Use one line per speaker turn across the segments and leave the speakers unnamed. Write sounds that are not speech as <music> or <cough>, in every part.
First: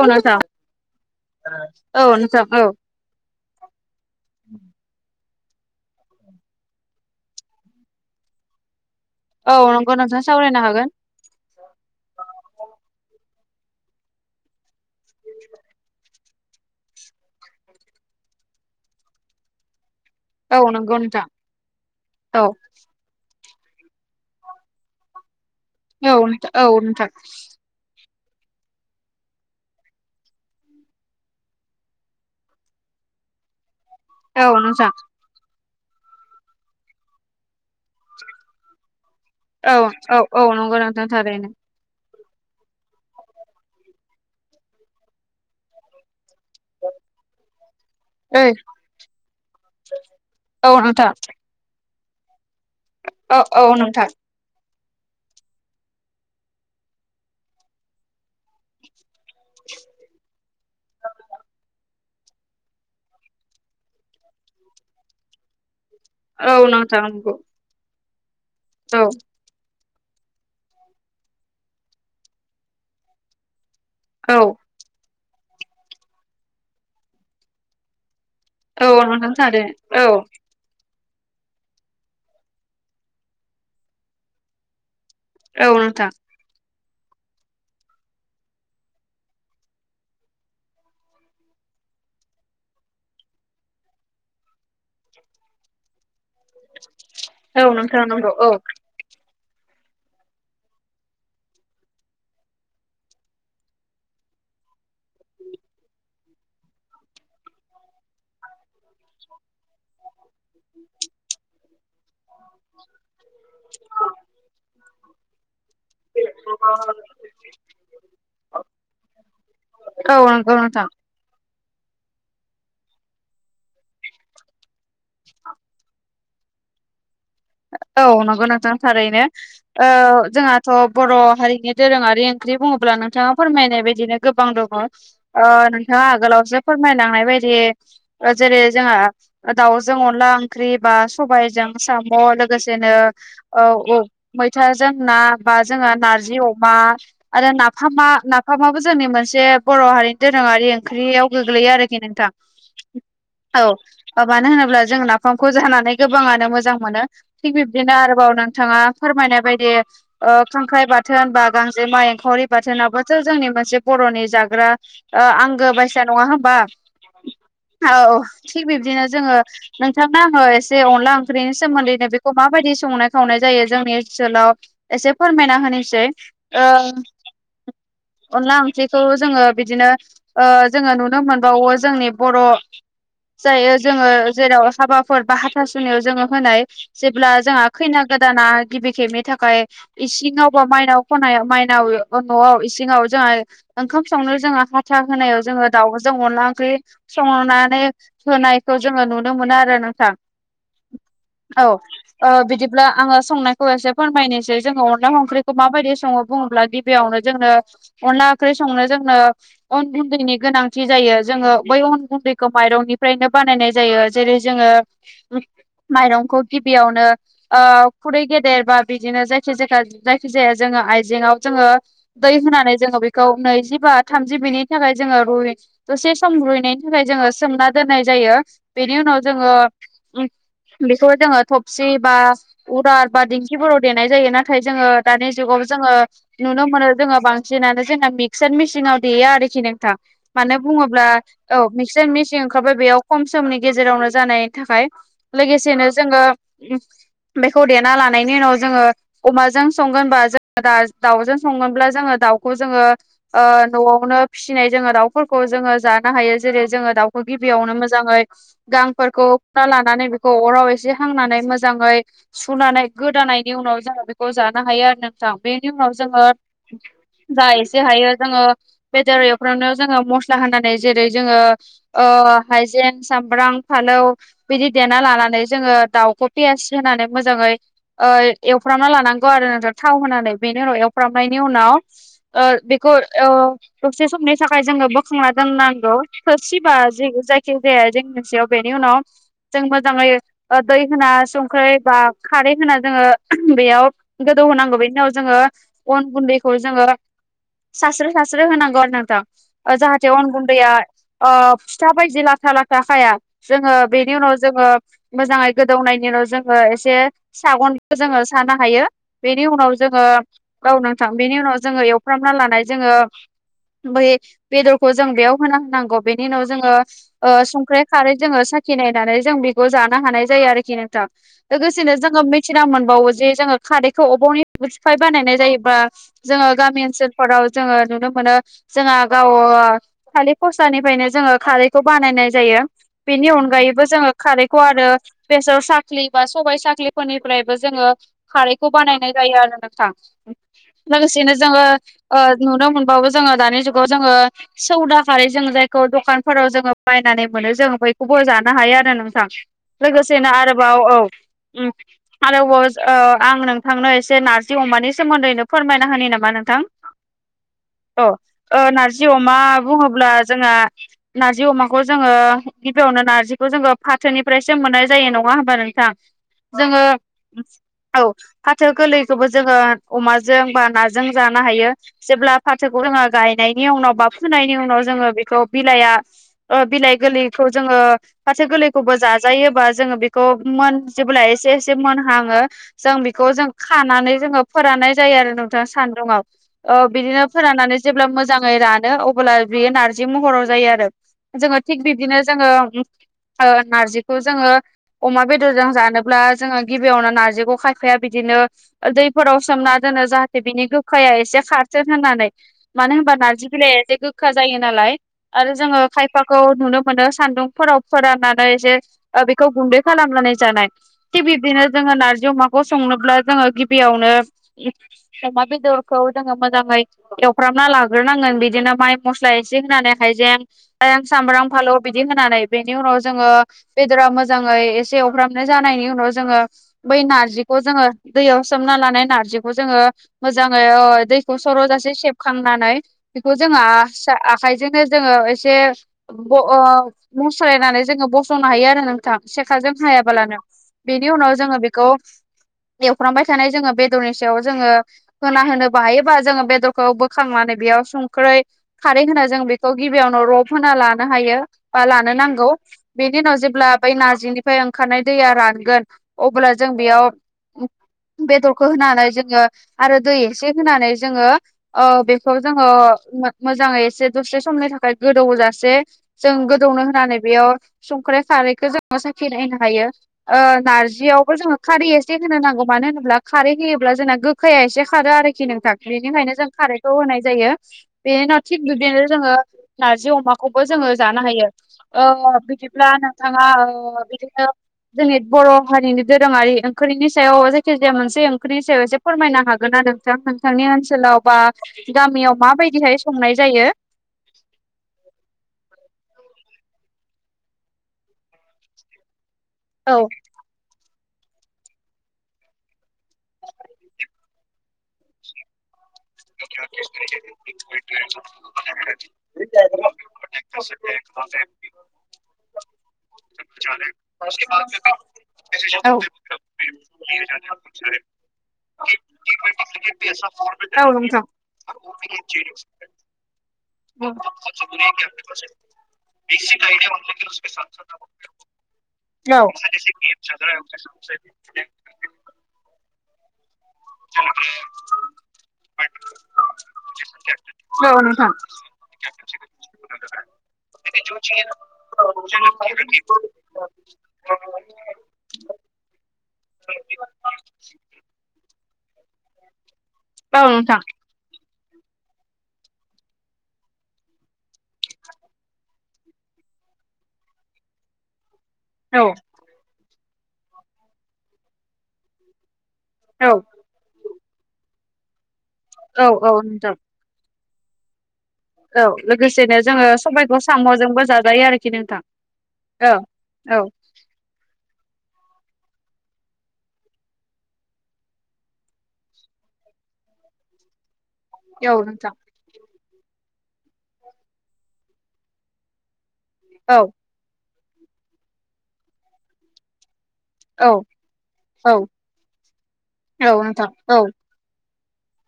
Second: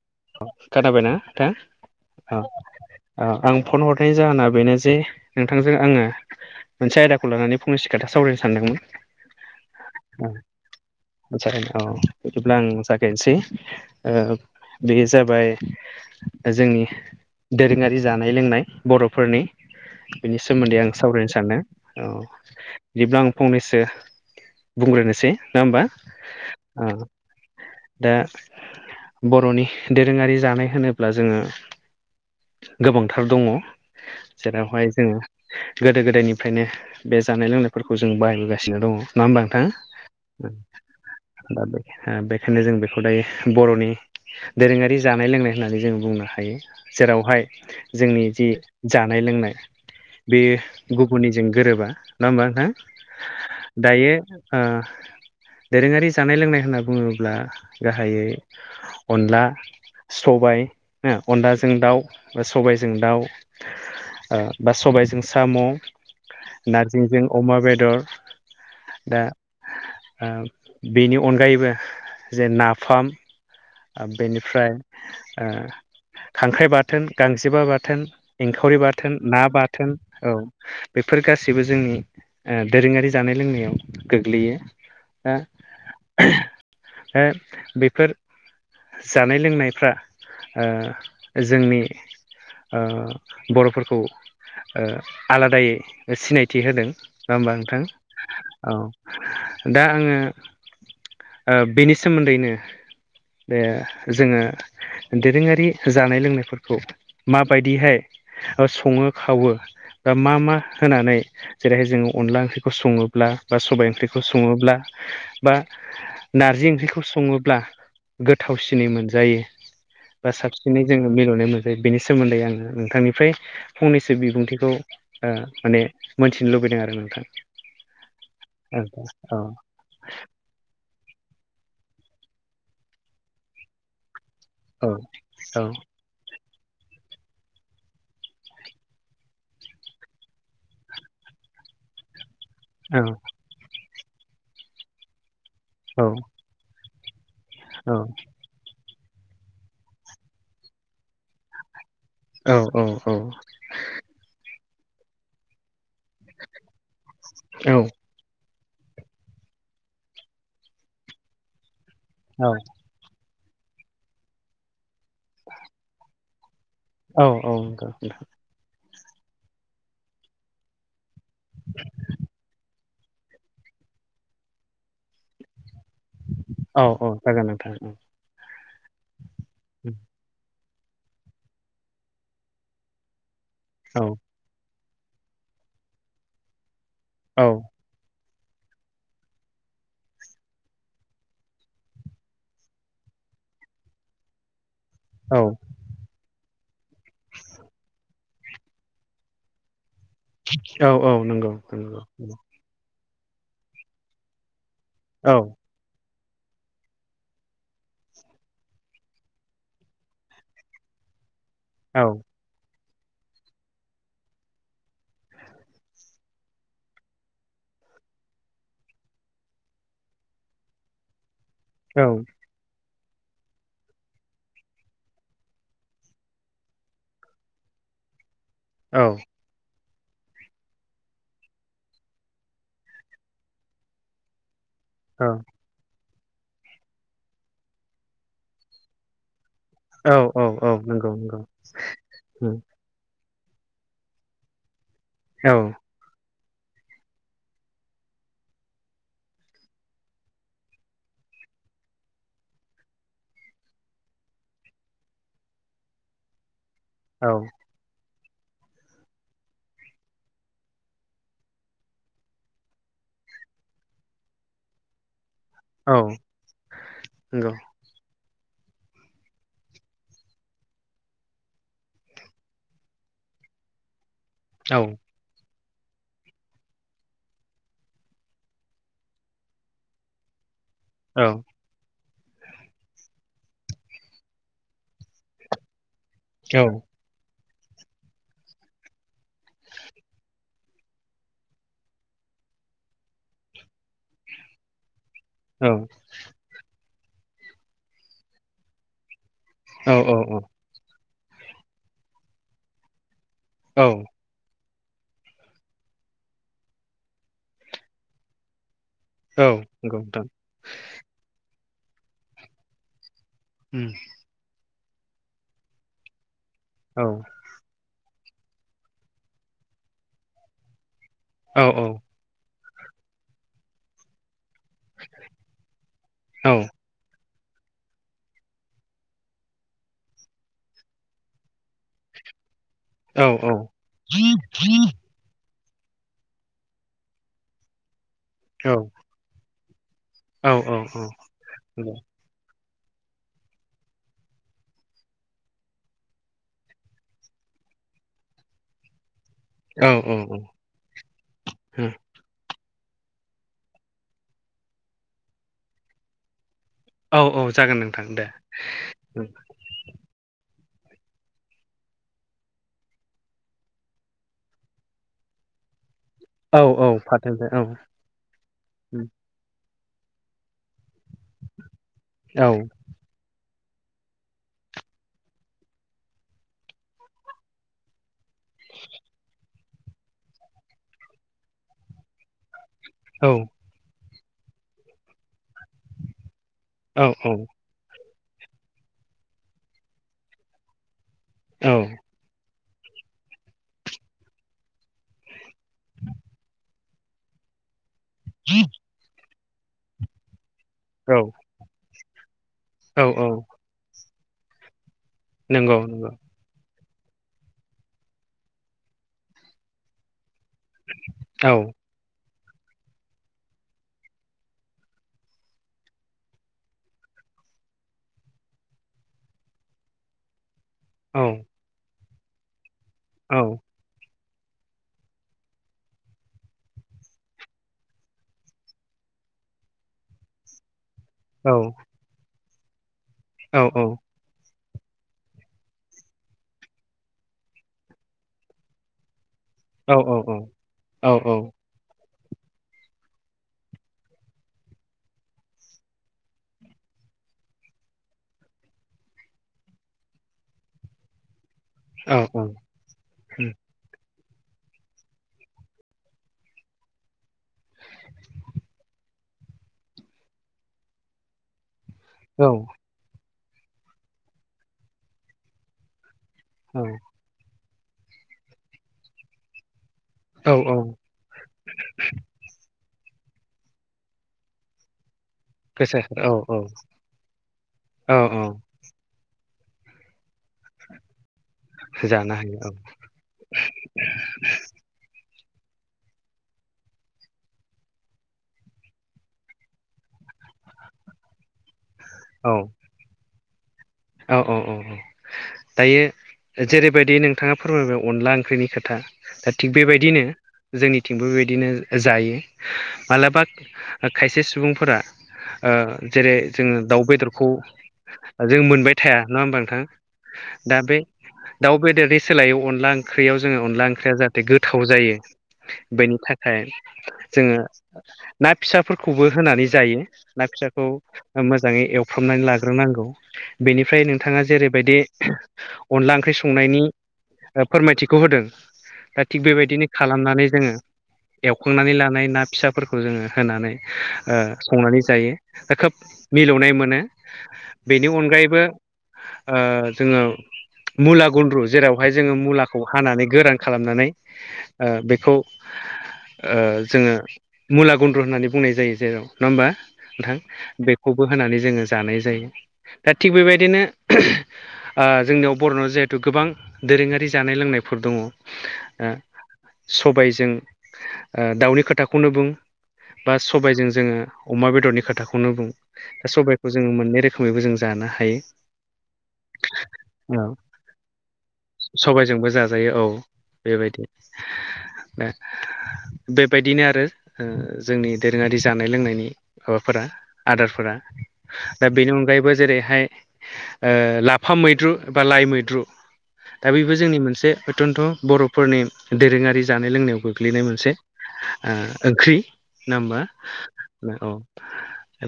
औ नोंथां
खोनाबायना नोंथां औ ओ आं फन हरनायनि जाहोना बेनो जे नोंथांजों आङो मोनसे आयदाखौ लानानै फंनैसो खोथा सावरायनो सानदोंमोन
औ नंगौ नोंथाङा सावरायनो हागोन।
जागाय औ बिदिब्ला आं जागायनोसै ओ बे जाबाय जोंनि दोरोङारि जानाय लोंनाय बर'फोरनि बेनि
औ
सोमोन्दै आं
नंगौ नोंथां
सावरायनो सान्दों औ बिदिब्ला आं फंनैसो बुंग्रोनोसै ना होमबा
औ नोंथा औ
ओ
नोंथां।
दा बर'नि दोरोङारि जानाय होनोब्ला जोङो गोबांथार दङ।
औ
जेरावहाय
नोंथां
जोङो गोदो गोदायनिफ्रायनो बे जानाय लोंनायफोरखौ जों बाहायबोगासिनो दङ। नङा होमबा नोंथाङा
औ औ औ नंगौ नोंथां थारैनो
दा बेखायनो जों बेखौ दायो बर'नि दोरोङारि जानाय लोंनाय होननानै जों बुंनो हायो जेरावहाय जोंनि जि
ओइ
जानाय लोंनाय बे
औ नोंथां
गुबुननिजों गोरोबा नङा होमबा नोंहा नोंथां?
औ औ नोंथां
दायो दोरोङारि जानाय लोंनाय होनना बुङोब्ला गाहायै अनला सबाय हो अनलाजों दाउ, सबायजों दाउ बा सबायजों साम',
औ नोंथां
नारजिजों
नंगौ
अमा बेदर,
औ
दा बेनि अनगायैबो जे नाफाम ओ
औ
बेनिफ्राय खांख्राइ बाथोन गांजेमा बाथोन, एंखावरि
औ
बाथोन
नोंथां
ना बाथोन
थारैनो
औ। बेफोर गासैबो जोंनि दोरोङारि जानाय लोंनायाव गोग्लैयो।
औ नोंथां।
<inaudible> हो बेफोर। जानाय लोंनायफ्रा ओ जोंनि ओ बर'फोरखौ आलादायै सिनायथि होदों नङा होमबा
औ
नोंथां?
नंगौ औ
औ दा आङो बेनि सोमोन्दैनो बे जोङो दोरोङारि जानाय लोंनायफोरखौ माबायदिहाय सङो खावो दा मा मा होनानै जेरैहाय जोङो अनला ओंख्रिखौ सङोब्ला बा सबाय ओंख्रिखौ सङोब्ला बा नारजि ओंख्रिखौ सङोब्ला, गोथावसिनै मोनजायो
औ
बा
नंगौ नोंथां
साबसिनै जों मिलौनाय मोनजायो बेनि सोमोन्दै आङो नोंथांनिफ्राय फंनैसो बिबुंथिखौ माने मोनथिनो लुबैदों आरो नोंथां।
औ नंगौ नोंथां
औ
थारैनो। जोंहाथ' बर' हारिनि दोरोङारि ओंख्रि बुङोब्ला नोंथाङा फोरमायनाय बायदिनो गोबां दं।
औ
नोंथाङा आगोलावसो फोरमायलांनाय बायदि जेरै जोंहा दाउजों अनला ओंख्रि बा सबायजों साम लोगोसेनो मैथाजों ना। जों
औ
नारजि अमा आरो नाफाम। नाफामाबो जोंनि मोनसे बर' हारिनि दोरोङारि ओंख्रियाव गोग्लैयो आरोखि नोंथां।
औ औ-औ।
औ मानो होनोब्ला जों नाफामखौ जानानै गोबाङानो मोजां मोनो थिग
औ
बिब्दिनो।
औ
आरोबाव नोंथाङा फोरमायनाय बायदि खांख्राइ बाथोन बा गांजेमाइ।
औ
एंखावरि बाथोनाबोथ' जोंनि मोनसे बर'नि जाग्रा आंगो बायसा नङा होम्बा।
औ औ नोंगौ नोंथां।
थिग बिब्दिनो जोङो नोंथां आङो एसे अनला ओंख्रिनि सोमोन्दैनो बेखौ माबायदि संनाय सावनाय जायो जोंनि ओनसोलाव एसे फोरमायना होनोसै। ओ
औ औ जागोन नोंथां।
अनला ओंख्रिखौ जोङो बिदिनो जोङो नुनो मोनबावो जोंनि बर'। जायो जोङो जेराव हाबाफोर बा हाथासुनियाव जोङो होनाय जेब्ला
औ
जोंहा। खैना गोदाना गिबि खेबनि थाखाय इसिङावबा माइनाव खनाय माइनाव न'आव इसिङाव जोंहा। ओंखाम सावनो जोङो हाथा होनायाव
औ
जोङो। दाउजों अनला ओंख्रि संनानै होनायखौ जोङो नुनो मोनो आरो नोंथां।
औ औ नंगौ नंगौ
औ बिदिब्ला आङो संनायखौ एसे फोरमायनोसै जोंङो ना स
औ
ओंख्रिखौ मायदि सङो बुङोब्ला दि बेयावनो जोंनो अनला ओंख्रि संनो जोंनो उन उन्दैनि गोनांथि जायो जोङो बै
औ
अन गुन्दैखौ माइरंनिफ्रायनो बानायनाय जायो जेरै जोङो माइरंखौ गिबियावनो खुरै गेदेर बा बिदिनो जायखि जाय जायखि जाया जोङो आयजेंआव जोङो
औ
दै होनानै जोङो बेखौ नैजि बा थामजि बिनि थाखाय जोङो रुइ दसे सम रुइनायनि थाखाय जोङो सोमना दोननाय जायो
औ
बेनि उनाव जोङो बेखौ जोङो थबसि बा उरार बा दिंखिफोराव देनाय जायो नाथाय जोङो दानि जुगाव जोङो नुनो मोनो जोङो बांसिनानो जोंना मिक्सार मिसिनाव देयो आरोखि नोंथां
औ औ
मानो
औ
बुङोब्ला
नंगौ नंगौ
औ मिक्सार मेसिं
उम,
ओंखारबाय बेयाव खम समनि गेजेरावनो जानायनि थाखाय
औ
लोगोसेनो जोङो बेखौ देना लानायनि उनाव जोङो अमाजों संगोनबा जो दा दाउजों संगोनब्ला जोङो दाउखौ जोङो न'आवनो फिसिनाय जोङो दाउफोरखौ जोङो जानो हायो जेरै जोङो दाउ
औ
गिबियावनो मोजाङै गांफोरखौ हना लानानै बे खौ अराव एसे हांनानै मोजाङै सुनानै गोदानायनि उनाव जोंङो बेखौ जानो हायो आरो नों ज बेनि
औ
उनाव जोङो जा
नंगौ
जेहायो जोङो बेदर एवफ्रावनो जोङो मस्ला होनानै जेरै जोङो अ हाइजें सामब्राम फालौ बिदि
औ
द लानानै जोङो दाउखौ पियास होनानै मोजाङै एवफ्रामना लानांगौ आरो नोंसोर थाव होनानै बेनि उनाव
औ
एवफ्रामनायनि उनाव बेखौ दबसे समनि थाखाय जोङो बोखांना दोननांगौ
औ
थसिबा ज जायखिजाया जों मोनसेयाव बेनि उनाव जों मोजाङै दै होना संख्रि बा खारै होना जोङो बेयाव गोदौ होनांगौ बेनि उनाव जोङो अन गुन्दैखौ जोङो सास्रो सास्रो होनांगौ आरो नोंथां
औ
जाहाथे अन गुन्दैया फिथा बायदि लाथ्रा लाथाखाया जोङो
औ
बेनि उनाव जोङो मोजाङै गोदौनायनि उनाव जोङो एसे सागनखौ जोङो सानो हायो बेनि उनाव
औ नंगौ
जोङो
नोंथां
गावनांथां बेनि उनाव जोङो एवफ्रामना लानाय जोङो
उम,
बै। बेदरखौ जों बेयाव होना होनांगौ बेनि उनाव जोङो
औ।
संख्रै खारै जोङो साखि नायनानै जों बेखौ जानो हानाय जायो आरोखि नोंथां।
औ
लोगोसेनो
औ
जोङो मिथिना मोनबावो जे जोङो खारैखौ अबावनि सिफाय बानायनाय जायोबा जोङो गामि ओनसोल फोराव जोङो नुनो मोनो जोंहा गाव खालि फस्लानिफ्रायनो जोङो खारैखौ बानायनाय जायो। बेनि अनगायैबो जोङो खारैखौ आरो बेसर साख्रि बा सबाय साख्रिफोरनिफ्रायबो जोङो खारैखौ बानायनाय जायो आरो नोंथां लोगोसेनो जोङो नुनो मोनबावो जोङो दानि जुगाव जोङो सौद खारै जों जायखौ दखानफोराव जोङो बायनानै मोनो जों बयखौबो जानो हायो आरो नों लोगोसेनो
उम,
आरोबाव औ आरोबाव आं नोंथांनो एसे नार्जि अमानि सोमोन्दैनो फोरमायना होो नामा नोंथां
औ औ जागोन
औ
नोंथां दे
नारजि
उम,
अमा बुङोब्ला जोंहा नार्जि अमाखौ जोङो गिबियावनो नारजिखौ जोङो फाथोनिफ्रायसो मोननाय जायो नङा होमबा नोंथां?
औ
जोङो
औ फाथोनिफ्राय
औ फाथो
उम,
गोरलैखौबो जोङो अमाजों बा नाजों जानो हायो जेब्ला
औ
फाथोखौ जोङो गायनायनि उनाव बा फुनायनि उनाव जोङो बेखौ बिलाइया ओ बिलाइ गोरलैखौ जोङो फाथो गोरलै खौबो जाजायोबा जोङो बेखौ मोन जेब्ला एसे एसे मोनहाङो जों
औ
बेखौ जों खानानै जोङो फोराननाय जायो आरो नोंथां सान्दुुङाव ओ बिदिनो
औ
फोराननानै जेब्ला मोजाङै रानो अब्ला बियो नारजि महराव जायो आरो। जोङो थिग
औ
बिब्दिनो जोङो ओ नारजिखौ जोङो अमा बेदरजों जानोब्ला जोङो गिबियावनो नारजिखौ खाय सेया बिदिनो दैफोराव सोमना दोनो जाहाथे बिनि गो खाया
औ
एसे खारथो होननानै मानो
औ
होनबा
औ
नार्जि बिलाइया एसे गोखा जायो नालाय आरो
नंगौ
जोङो
नंगौ
खायफाखौ नुनो मोनो सान्दुंफोराव फोराननानै एसे बेखौ गुन्दै खालामनानै जानाय थिग
औ
बिबदिनो जोङो नारजि अमा खौ संनोब्ला जोङो गिबियावनो अमा बेदरखौ जोङो मोजाङै एवफ्रामना लाग्रोनांगोन बिदिनो माइ मस्ला एसे होनानै हाइजें हां सामब्राम
औ
फालौ बिदि होनानै बेनि उनाव जोङो बेदरा मोजाङै एसे एवफ्रामनाय जानायनि उनाव जोङो बै नारजिखौ जोङो दैयाव सोमना लानाय नारजिखौ जोङो मोजाङै दै
औ
सर'जासे सेबखांनानै बेखौ जोंहा
औ औ
आखायजोंनो जोङो एसे ब ओ मुस्रायनानै जोङो बस'नो हायो आरो नों थां सेखाजों
औ औ
हायाबालानो बेनि
औ
उनाव जोङो बेखौ एवफ्रामबाय थानाय जोङो बेदरनि सायाव जोङो होना होनोबा हायो बा जोङो बेदरखौ बोखांनानै बेयाव संख्रै खारै होनो जों बेखौ गिबियावनो रब होना लानो हायो बा लानो नांगौ। बेनि उनाव जेब्ला बै नारजिनिफ्राय ओंखारनाय दैया रानगोन अब्ला जों बेयाव बेदरखौ होनानै जोङो आरो दै एसे होनानै जोङो ओ बे खौ
औ
जोङो मोजाङै एसे दसे समनि थाखाय गोदौजासे जों गोदौनो होनानै बेयाव संख्रै खारैखो जोङो साखि नायनो हायो। ओ
औ औ
नारजियावबो जोङो खारै एसे होनो नांगौ मानो होनोब्ला खारै होयोब्ला जोंना गोखाया एसे खारो आरो
गोसा औ
बेनिखायनो जों खारैखौ होनाय जायो
औ
बेनि उनाव थिग बिब्दिनो जोङो नारजि अमाखौबो जोङो जानो हायो ओ
जानो हायो औ
बिदिब्ला नोंथाङा ओ बिदिनो जोंनि बर' हारिनि दोरोङारि ओंख्रिनि सायाव जायखिजाया मोनसे ओंख्रिनि सायाव फोरमायनो हागोन ना नोंथां नोंथांनि ओनसोलाव बा गामियाव माबायदिहाय संनाय जायो।
औ-औ-औ-औ। दायो जेरैबायदि नोंथाङा फोरमायबाय अनला ओंख्रिनि खोथा। दा थिग
औ
बेबायदिनो जोंनिथिंबो बेबायदिनो जायो मालाबा खायसे सुबुंफोरा ओ जेरै जोङो दाउ बेदरखौ जों मोनबाय थाया नङा होमबा नोंथां। दा बे दाउ बेदरनि सोलायै अनला ओंख्रियाव जोङो अनला ओंख्रिया जाहाथे गोथाव जायो
औ
बेनि थाखाय जोङो ना फिसाफोरखौबो होनानै जायो ना फिसा खौ
औ नोंथां
मोजाङै एवफ्रामनानै लाग्रोनांगौ। बेनिफ्राय
औ
नोंथाङा जेरैबायदि अनला ओंख्रि संनायनि फोरमायथिखौ होदों दा थिग बेबायदिनो खालामनानै जोङो एवखांनानै लानाय ना फिसाफोरखौ जोङो होनानै ओ संनानै जायो दा खोब मिलौनाय मोनो
औ
बेनि
नोंथां
अनगायैबो बो ओ जोङो मुला गुन्द्रु जेरावहाय जोङो मुलाखौ हानानै गोरान खालामनानै ओ बेखौ ओ जोङो मुला गुन्द्रु होननानै बुंनाय जायो जेराव नङा होमबा। नोंथां बेखौबो होनानै जोङो जानाय जायो दा थिग बेबायदिनो ओ जोंनियाव बर'नाव जिहेथु गोबां दोरोङारि जानाय लोंनायफोर दङ।
औ
ओ सबायजों ओ दाउनि खोथाखौनो बुं
औ
बा सबायजों जोङो अमा बेदरनि खोथाखौनो बुं
औ औ
दा
नोंथां
सबायखौ जोङो मोननै रोखोमैबो जों जानो हायो।
औ लोगोसेनो जोङो
औ
सबायखौ साम'जोंबो जाजायो आरोखि नोंथां।
बो जायो औ।
औ
बेबायदि <inaudible> ओ बेबायदिनो आरो ओ जोंनि दोरोङारि जानाय लोंनायनि माबाफोरा आदारफोरा
औ
दा बेनि
नोंथां
अनगायैबो जेरैहाय ओ लाफा मैद्रु बा लाइ मैद्रु दा
औ
बेबो जोंनि मोनसे अयतन्थ' बर'फोरनि दोरोङारि जानाय लोंनायाव गो ग्लैनाय
औ
मोनसे ओ
औ
ओंख्रि ना मा
औ नोंथां
औ।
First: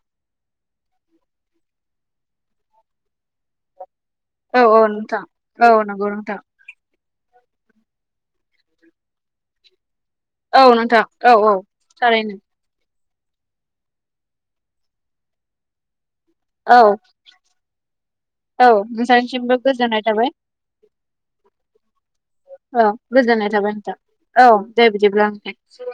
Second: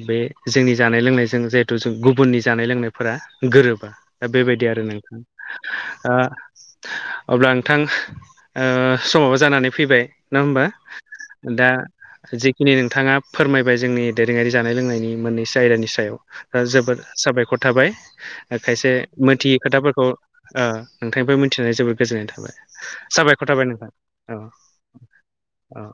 बे जोंनि जानाय लोंनायजों जिहेथु जों गुबुननि जानाय लोंनायफोरा गोरोबा। दा
औ
बेबायदि
औ
आरो नोंथां
औ नंगौ
ओ
नोंथां
अब्ला नोंथां ओ समावबो जानानै फैबाय। नङा होमबा
औ नोंथां औ औ
दा
थारैनो
जे दिनै नोंथाङा फोरमायबाय जोंनि दोरोङारि जानाय लोंनायनि मोननैसो आयदानि सायाव
औ
जोबोद साबायखर थाबाय
औ
खायसे
नोंथांनिसिमबो
मिथियै
गोजोननाय
खोथाफोरखौ
थाबाय
ओ नोंथांनिफ्राय मिथिनानै जोबोद गोजोननाय थाबाय।
औ गोजोननाय
साबायखर थाबाय नोंथां
औ दे बिदिब्ला नोंथां
औ-औ।